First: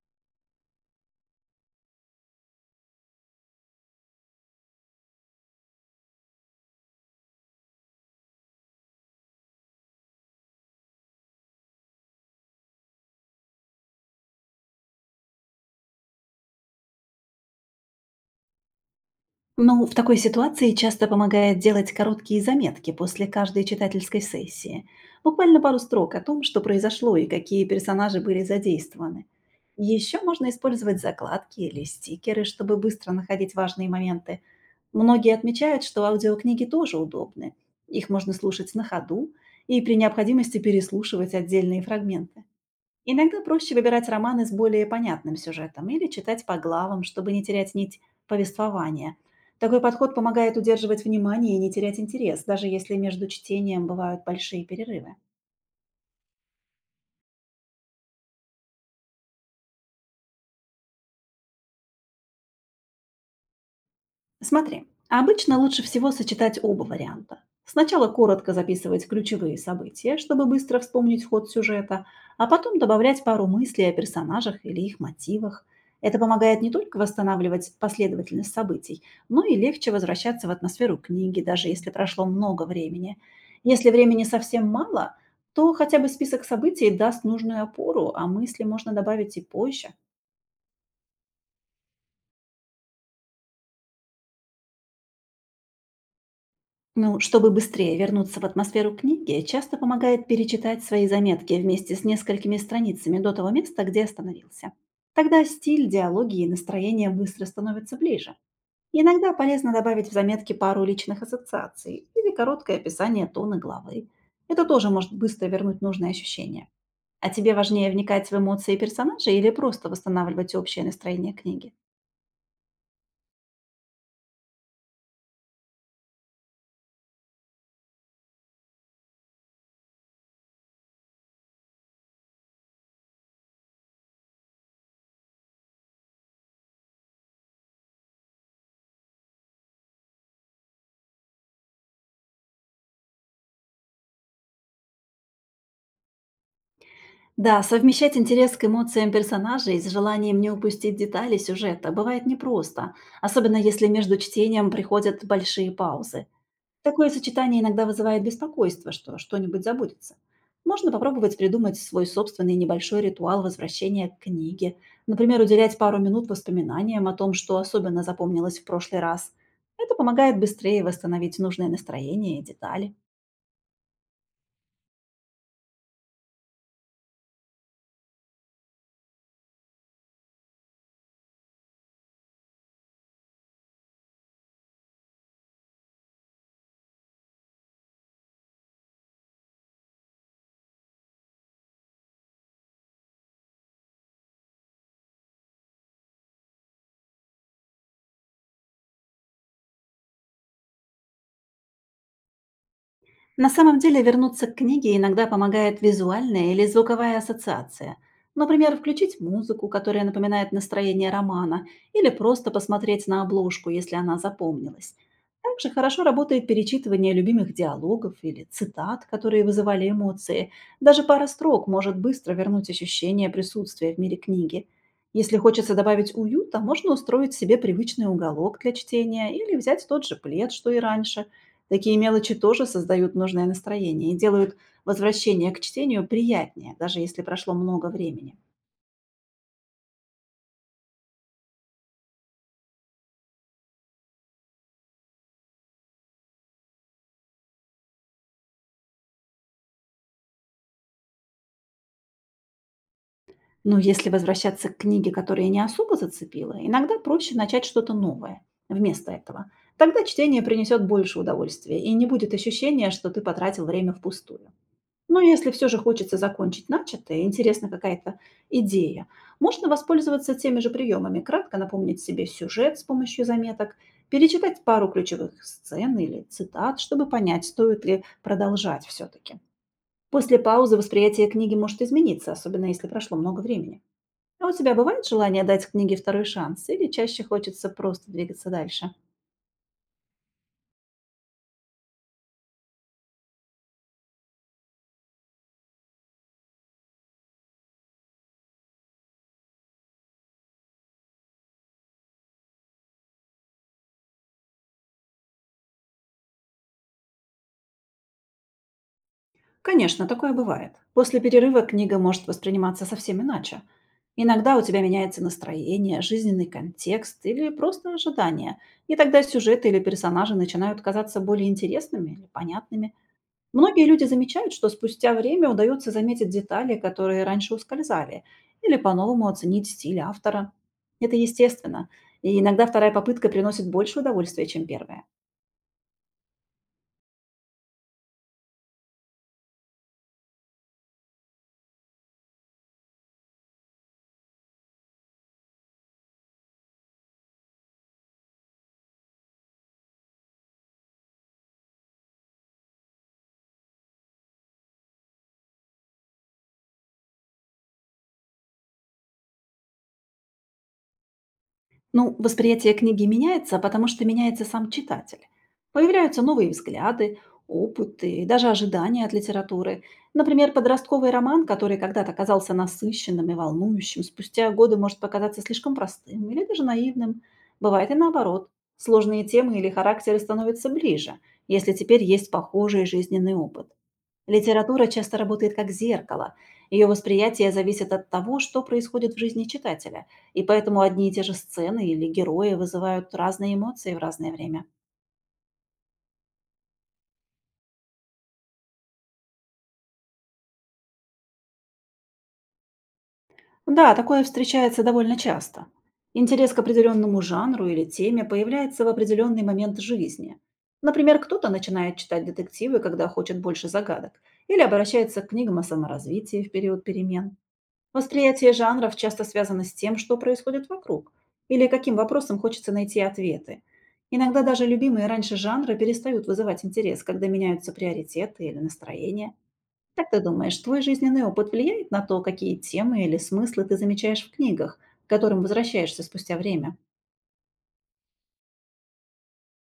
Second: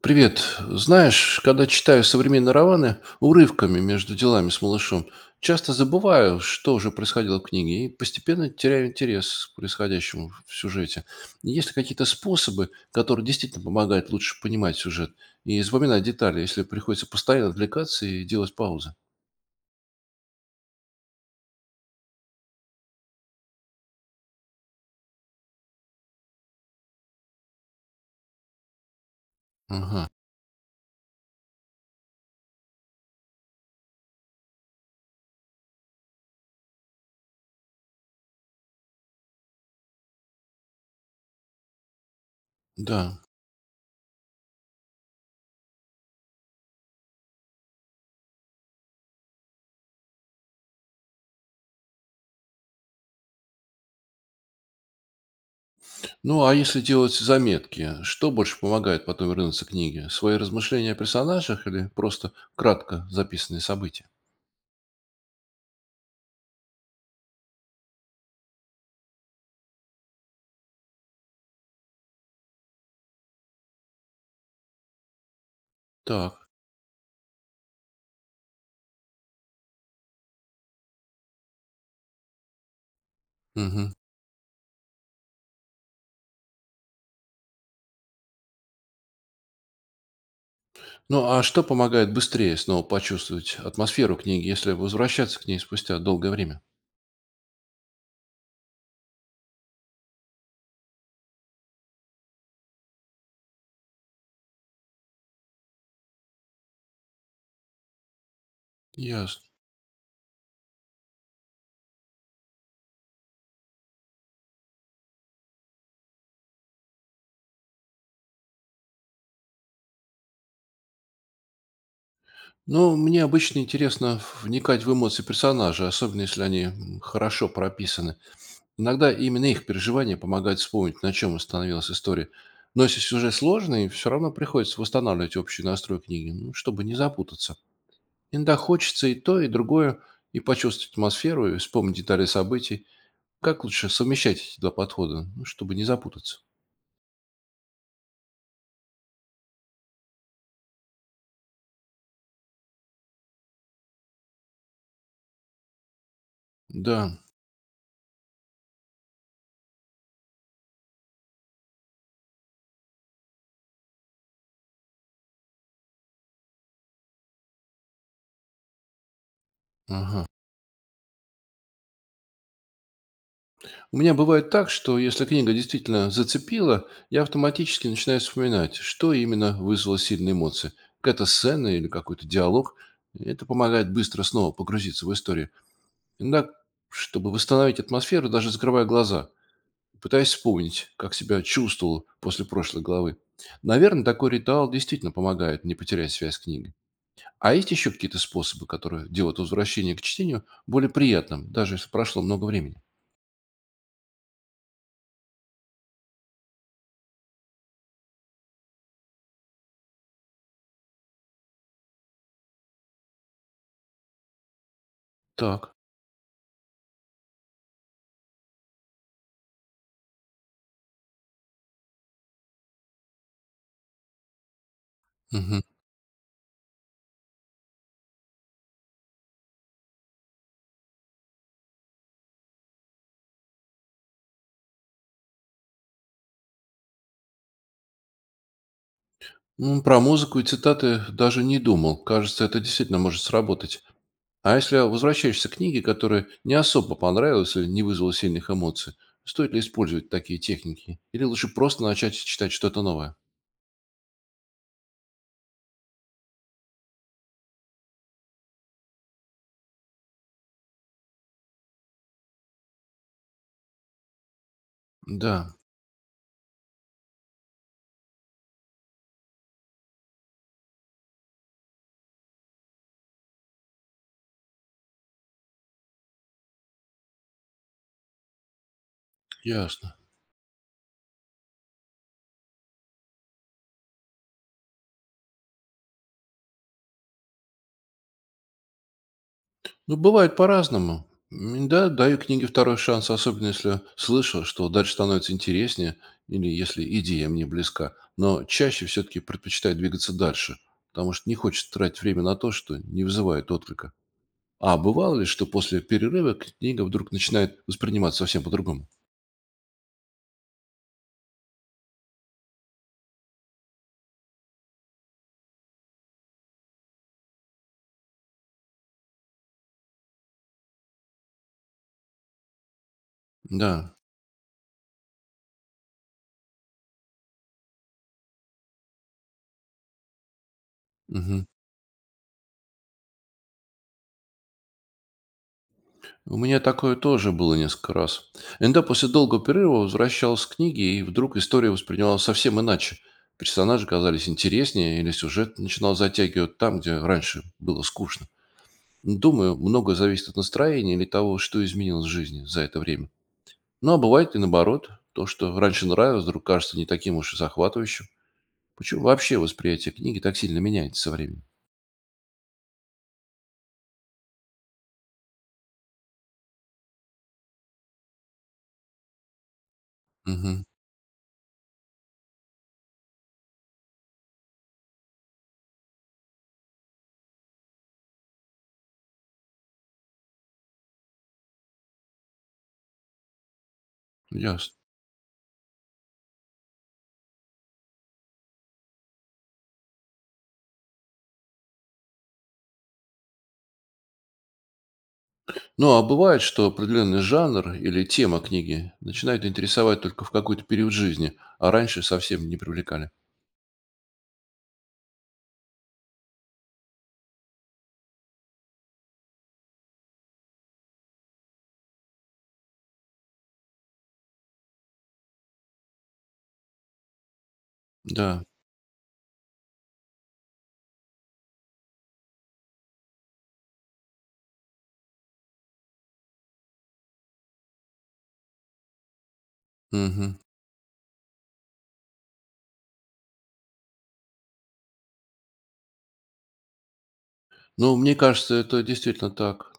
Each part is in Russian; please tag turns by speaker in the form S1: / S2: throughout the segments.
S1: Привет. Знаешь, когда читаю современные романы урывками между делами с малышом, часто забываю, что уже происходило в книге, и постепенно теряю интерес к происходящему в сюжете. Есть ли какие-то способы, которые действительно помогают лучше понимать сюжет и запоминать детали, если приходится постоянно отвлекаться и делать паузы?
S2: Ну, в такой ситуации часто помогает делать короткие заметки после каждой читательской сессии. Буквально пару строк о том, что произошло и какие персонажи были задействованы.
S1: Ага,
S2: Еще можно использовать закладки или стикеры, чтобы быстро находить важные моменты. Многие отмечают, что аудиокниги тоже удобны. Их можно слушать на ходу и при необходимости переслушивать отдельные фрагменты.
S1: да.
S2: Иногда проще выбирать романы с более понятным сюжетом или читать по главам, чтобы не терять нить повествования. Такой подход помогает удерживать внимание и не терять интерес, даже если между чтением бывают большие перерывы.
S1: Ну, а если делать заметки, что больше помогает потом вернуться к книге? Свои размышления о персонажах или просто кратко записанные события?
S2: Смотри, обычно лучше всего сочетать оба варианта. Сначала коротко записывать ключевые события, чтобы быстро вспомнить ход сюжета, а потом добавлять пару мыслей о персонажах или их мотивах. Это
S1: Так.
S2: помогает не только восстанавливать последовательность событий, но и легче возвращаться в атмосферу книги, даже если прошло много времени. Если
S1: Мгм.
S2: времени совсем мало, то хотя бы список событий даст нужную опору, а мысли можно добавить и позже.
S1: Ну, а что помогает быстрее снова почувствовать атмосферу книги, если возвращаться к ней спустя долгое время?
S2: Ну, чтобы быстрее вернуться в атмосферу книги, часто помогает перечитать свои заметки вместе с несколькими страницами до того места, где остановился. Тогда стиль, диалоги и настроение быстро становятся ближе. Иногда
S1: Ясно.
S2: полезно добавить в заметки пару личных ассоциаций или короткое описание тона главы. Это тоже может быстро вернуть нужное ощущение. А тебе важнее вникать в эмоции персонажей или просто восстанавливать общее настроение книги?
S1: Ну, мне обычно интересно вникать в эмоции персонажа, особенно если они хорошо прописаны. Иногда именно их переживания помогают вспомнить, на чем остановилась история. Но если сюжет сложный, все равно приходится восстанавливать общий настрой книги, ну, чтобы не запутаться. Иногда хочется и то, и другое, и почувствовать атмосферу, и вспомнить детали событий. Как лучше совмещать эти два подхода, ну, чтобы не запутаться?
S2: Да, совмещать интерес к эмоциям персонажей с желанием не упустить детали сюжета бывает непросто, особенно если между чтением приходят большие паузы.
S1: Да,
S2: Такое сочетание иногда вызывает беспокойство, что что-нибудь забудется. Можно попробовать придумать свой собственный небольшой ритуал возвращения к книге. Например, уделять пару минут воспоминаниям о том, что особенно запомнилось в прошлый раз. Это
S1: ага.
S2: помогает быстрее восстановить нужное настроение и детали.
S1: У меня бывает так, что если книга действительно зацепила, я автоматически начинаю вспоминать, что именно вызвало сильные эмоции. Какая-то сцена или какой-то диалог. Это помогает быстро снова погрузиться в историю. Иногда, чтобы восстановить атмосферу, даже закрывая глаза, пытаясь вспомнить, как себя чувствовал после прошлой главы. Наверное, такой ритуал действительно помогает не потерять связь с книгой. А есть еще какие-то способы, которые делают возвращение к чтению более приятным, даже если прошло много времени?
S2: На самом деле вернуться к книге иногда помогает визуальная или звуковая ассоциация. Например, включить музыку, которая напоминает настроение романа, или просто посмотреть на обложку, если она запомнилась. Также
S1: Так.
S2: хорошо работает перечитывание любимых диалогов или цитат, которые вызывали эмоции. Даже пара строк может быстро вернуть ощущение присутствия в мире книги. Если
S1: Мгм.
S2: хочется добавить уюта, можно устроить себе привычный уголок для чтения или взять тот же плед, что и раньше. Такие мелочи тоже создают нужное настроение и делают возвращение к чтению приятнее, даже если прошло много времени.
S1: Про музыку и цитаты даже не думал. Кажется, это действительно может сработать. А если возвращаешься к книге, которая не особо понравилась или не вызвала сильных эмоций, стоит ли использовать такие техники? Или лучше просто начать читать что-то новое?
S2: Но если возвращаться к книге, которая не особо зацепила, иногда проще начать что-то новое вместо этого. Тогда чтение принесет больше удовольствия и не будет ощущения, что ты потратил время впустую. Но
S1: Да,
S2: если все же хочется закончить начатое, интересна какая-то идея, можно воспользоваться теми же приемами, кратко напомнить себе сюжет с помощью заметок, перечитать пару ключевых сцен или цитат, чтобы понять, стоит ли продолжать все-таки.
S1: ясно.
S2: После паузы восприятие книги может измениться, особенно если прошло много времени. А у тебя бывает желание дать книге второй шанс или чаще хочется просто двигаться дальше?
S1: Ну, бывает по-разному. Да, даю книге второй шанс, особенно если слышал, что дальше становится интереснее, или если идея мне близка. Но чаще все-таки предпочитаю двигаться дальше, потому что не хочется тратить время на то, что не вызывает отклика. А бывало ли, что после перерыва книга вдруг начинает восприниматься совсем по-другому?
S2: Конечно, такое бывает. После перерыва книга может восприниматься совсем иначе. Иногда у тебя меняется настроение, жизненный контекст или просто ожидание. И тогда сюжеты или персонажи начинают казаться более интересными или понятными. Многие
S1: Да.
S2: люди замечают, что спустя время удается заметить детали, которые раньше ускользали, или по-новому оценить стиль автора. Это
S1: Мгм.
S2: естественно. И иногда вторая попытка приносит больше удовольствия, чем первая.
S1: У меня такое тоже было несколько раз. Иногда после долгого перерыва возвращался к книге, и вдруг история воспринималась совсем иначе. Персонажи казались интереснее, или сюжет начинал затягивать там, где раньше было скучно. Думаю, многое зависит от настроения или того, что изменилось в жизни за это время. Ну, а бывает и наоборот. То, что раньше нравилось, вдруг кажется не таким уж и захватывающим. Почему вообще восприятие книги так сильно меняется со временем?
S2: Ну, восприятие книги меняется, потому что меняется сам читатель. Появляются новые взгляды, опыты и даже ожидания от литературы. Например,
S1: Мгм.
S2: подростковый роман, который когда-то казался насыщенным и волнующим, спустя годы может показаться слишком простым или даже наивным. Бывает и наоборот. Сложные темы или характеры становятся ближе, если теперь есть похожий жизненный опыт.
S1: Ясно.
S2: Литература часто работает как зеркало. Ее восприятие зависит от того, что происходит в жизни читателя, и поэтому одни и те же сцены или герои вызывают разные эмоции в разное время.
S1: Ну, а бывает, что определенный жанр или тема книги начинает интересовать только в какой-то период жизни, а раньше совсем не привлекали.
S2: Да, такое встречается довольно часто. Интерес к определенному жанру или теме появляется в определенный момент жизни. Например, кто-то начинает читать детективы, когда хочет больше загадок, или обращается к книгам о саморазвитии в период перемен.
S1: Да.
S2: Восприятие жанров часто связано с тем, что происходит вокруг, или каким вопросам хочется найти ответы. Иногда даже любимые раньше жанры перестают вызывать интерес, когда меняются приоритеты или настроение. Как ты
S1: Мгм.
S2: думаешь, твой жизненный опыт влияет на то, какие темы или смыслы ты замечаешь в книгах, к которым возвращаешься спустя время?
S1: Ну, мне кажется, это действительно так.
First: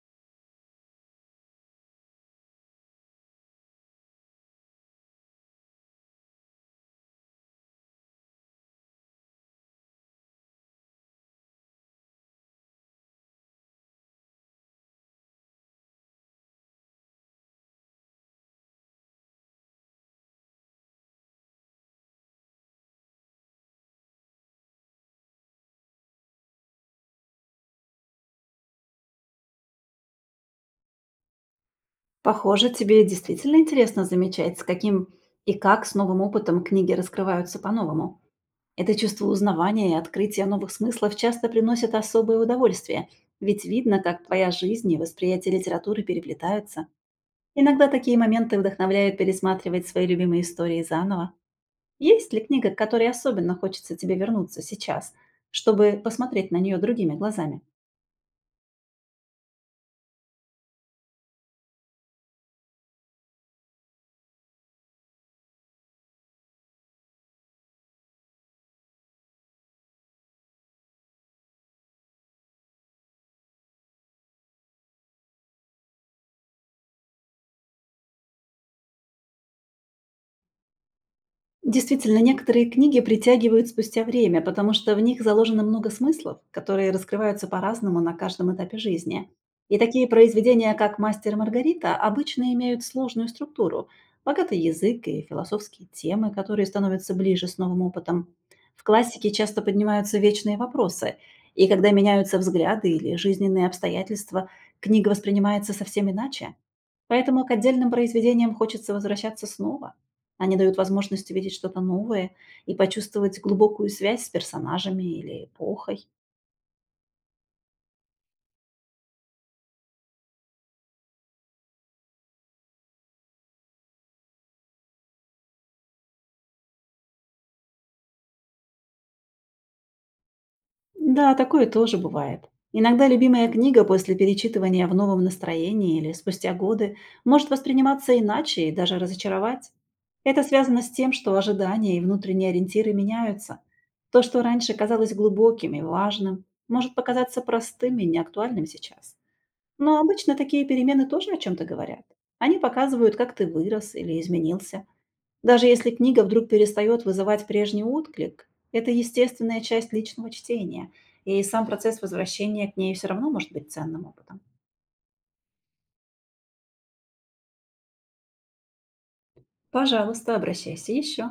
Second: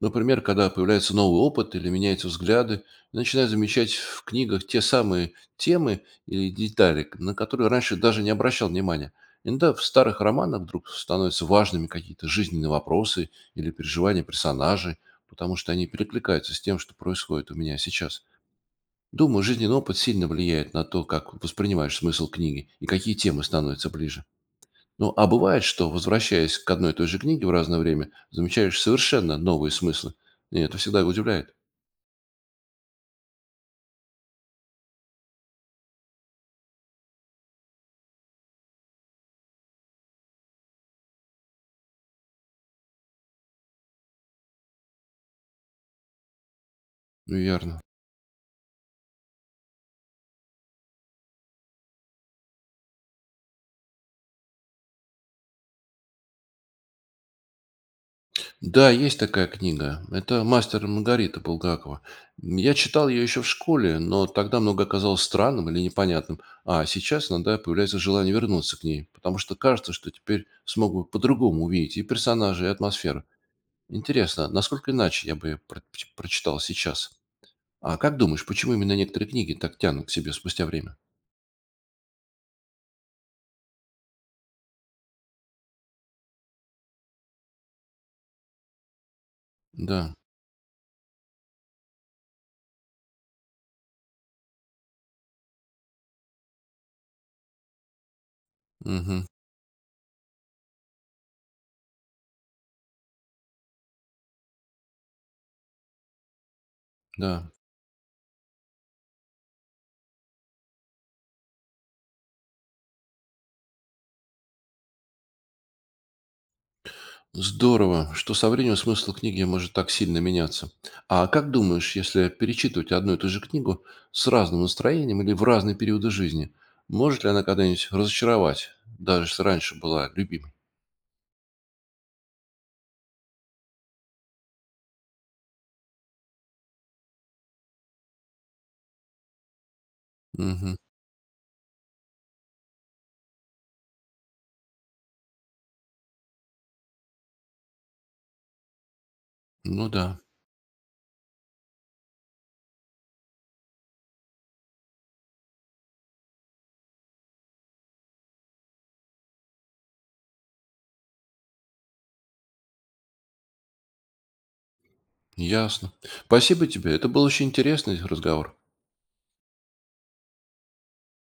S1: Например, когда появляется новый опыт или меняются взгляды, начинаю замечать в книгах те самые темы или детали, на которые раньше даже не обращал внимания. Иногда в старых романах вдруг становятся важными какие-то жизненные вопросы или переживания персонажей, потому что они перекликаются с тем, что происходит у меня сейчас. Думаю, жизненный опыт сильно влияет на то, как воспринимаешь смысл книги и какие темы становятся ближе. Ну, а бывает, что, возвращаясь к одной и той же книге в разное время, замечаешь совершенно новые смыслы. И это всегда удивляет.
S2: Похоже, тебе действительно интересно замечать, с каким и как с новым опытом книги раскрываются по-новому. Это чувство узнавания и открытия новых смыслов часто приносит особое удовольствие, ведь видно, как твоя жизнь и восприятие литературы переплетаются.
S1: Верно.
S2: Иногда такие моменты вдохновляют пересматривать свои любимые истории заново. Есть ли книга, к которой особенно хочется тебе вернуться сейчас, чтобы посмотреть на нее другими глазами?
S1: Да, есть такая книга. Это «Мастер и Маргарита» Булгакова. Я читал ее еще в школе, но тогда много оказалось странным или непонятным. А сейчас иногда появляется желание вернуться к ней, потому что кажется, что теперь смог бы по-другому увидеть и персонажей, и атмосферу. Интересно, насколько иначе я бы её прочитал сейчас? А как думаешь, почему именно некоторые книги так тянут к себе спустя время?
S2: Действительно, некоторые книги притягивают спустя время, потому что в них заложено много смыслов, которые раскрываются по-разному на каждом этапе жизни. И такие
S1: Да.
S2: произведения, как «Мастер и Маргарита», обычно имеют сложную структуру, богатый язык и философские темы, которые становятся ближе с новым опытом. В
S1: Мгм.
S2: классике часто поднимаются вечные вопросы, и когда меняются взгляды или жизненные обстоятельства, книга воспринимается совсем иначе. Поэтому
S1: Да.
S2: к отдельным произведениям хочется возвращаться снова. Они дают возможность увидеть что-то новое и почувствовать глубокую связь с персонажами или эпохой.
S1: Здорово, что со временем смысл книги может так сильно меняться. А как думаешь, если перечитывать одну и ту же книгу с разным настроением или в разные периоды жизни, может ли она когда-нибудь разочаровать, даже если раньше была любимой?
S2: Да, такое тоже бывает. Иногда любимая книга после перечитывания в новом настроении или спустя годы может восприниматься иначе и даже разочаровать. Это
S1: Мгм.
S2: связано с тем, что ожидания и внутренние ориентиры меняются. То, что раньше казалось глубоким и важным, может показаться простым и неактуальным сейчас.
S1: Ну
S2: Но
S1: да,
S2: обычно такие перемены тоже о чем-то говорят. Они показывают, как ты вырос или изменился. Даже если книга вдруг перестает вызывать прежний отклик, это естественная часть личного чтения, и сам процесс возвращения к ней все равно может быть ценным опытом.
S1: ясно. Спасибо тебе, это был очень интересный разговор.
S2: Пожалуйста, обращайся еще.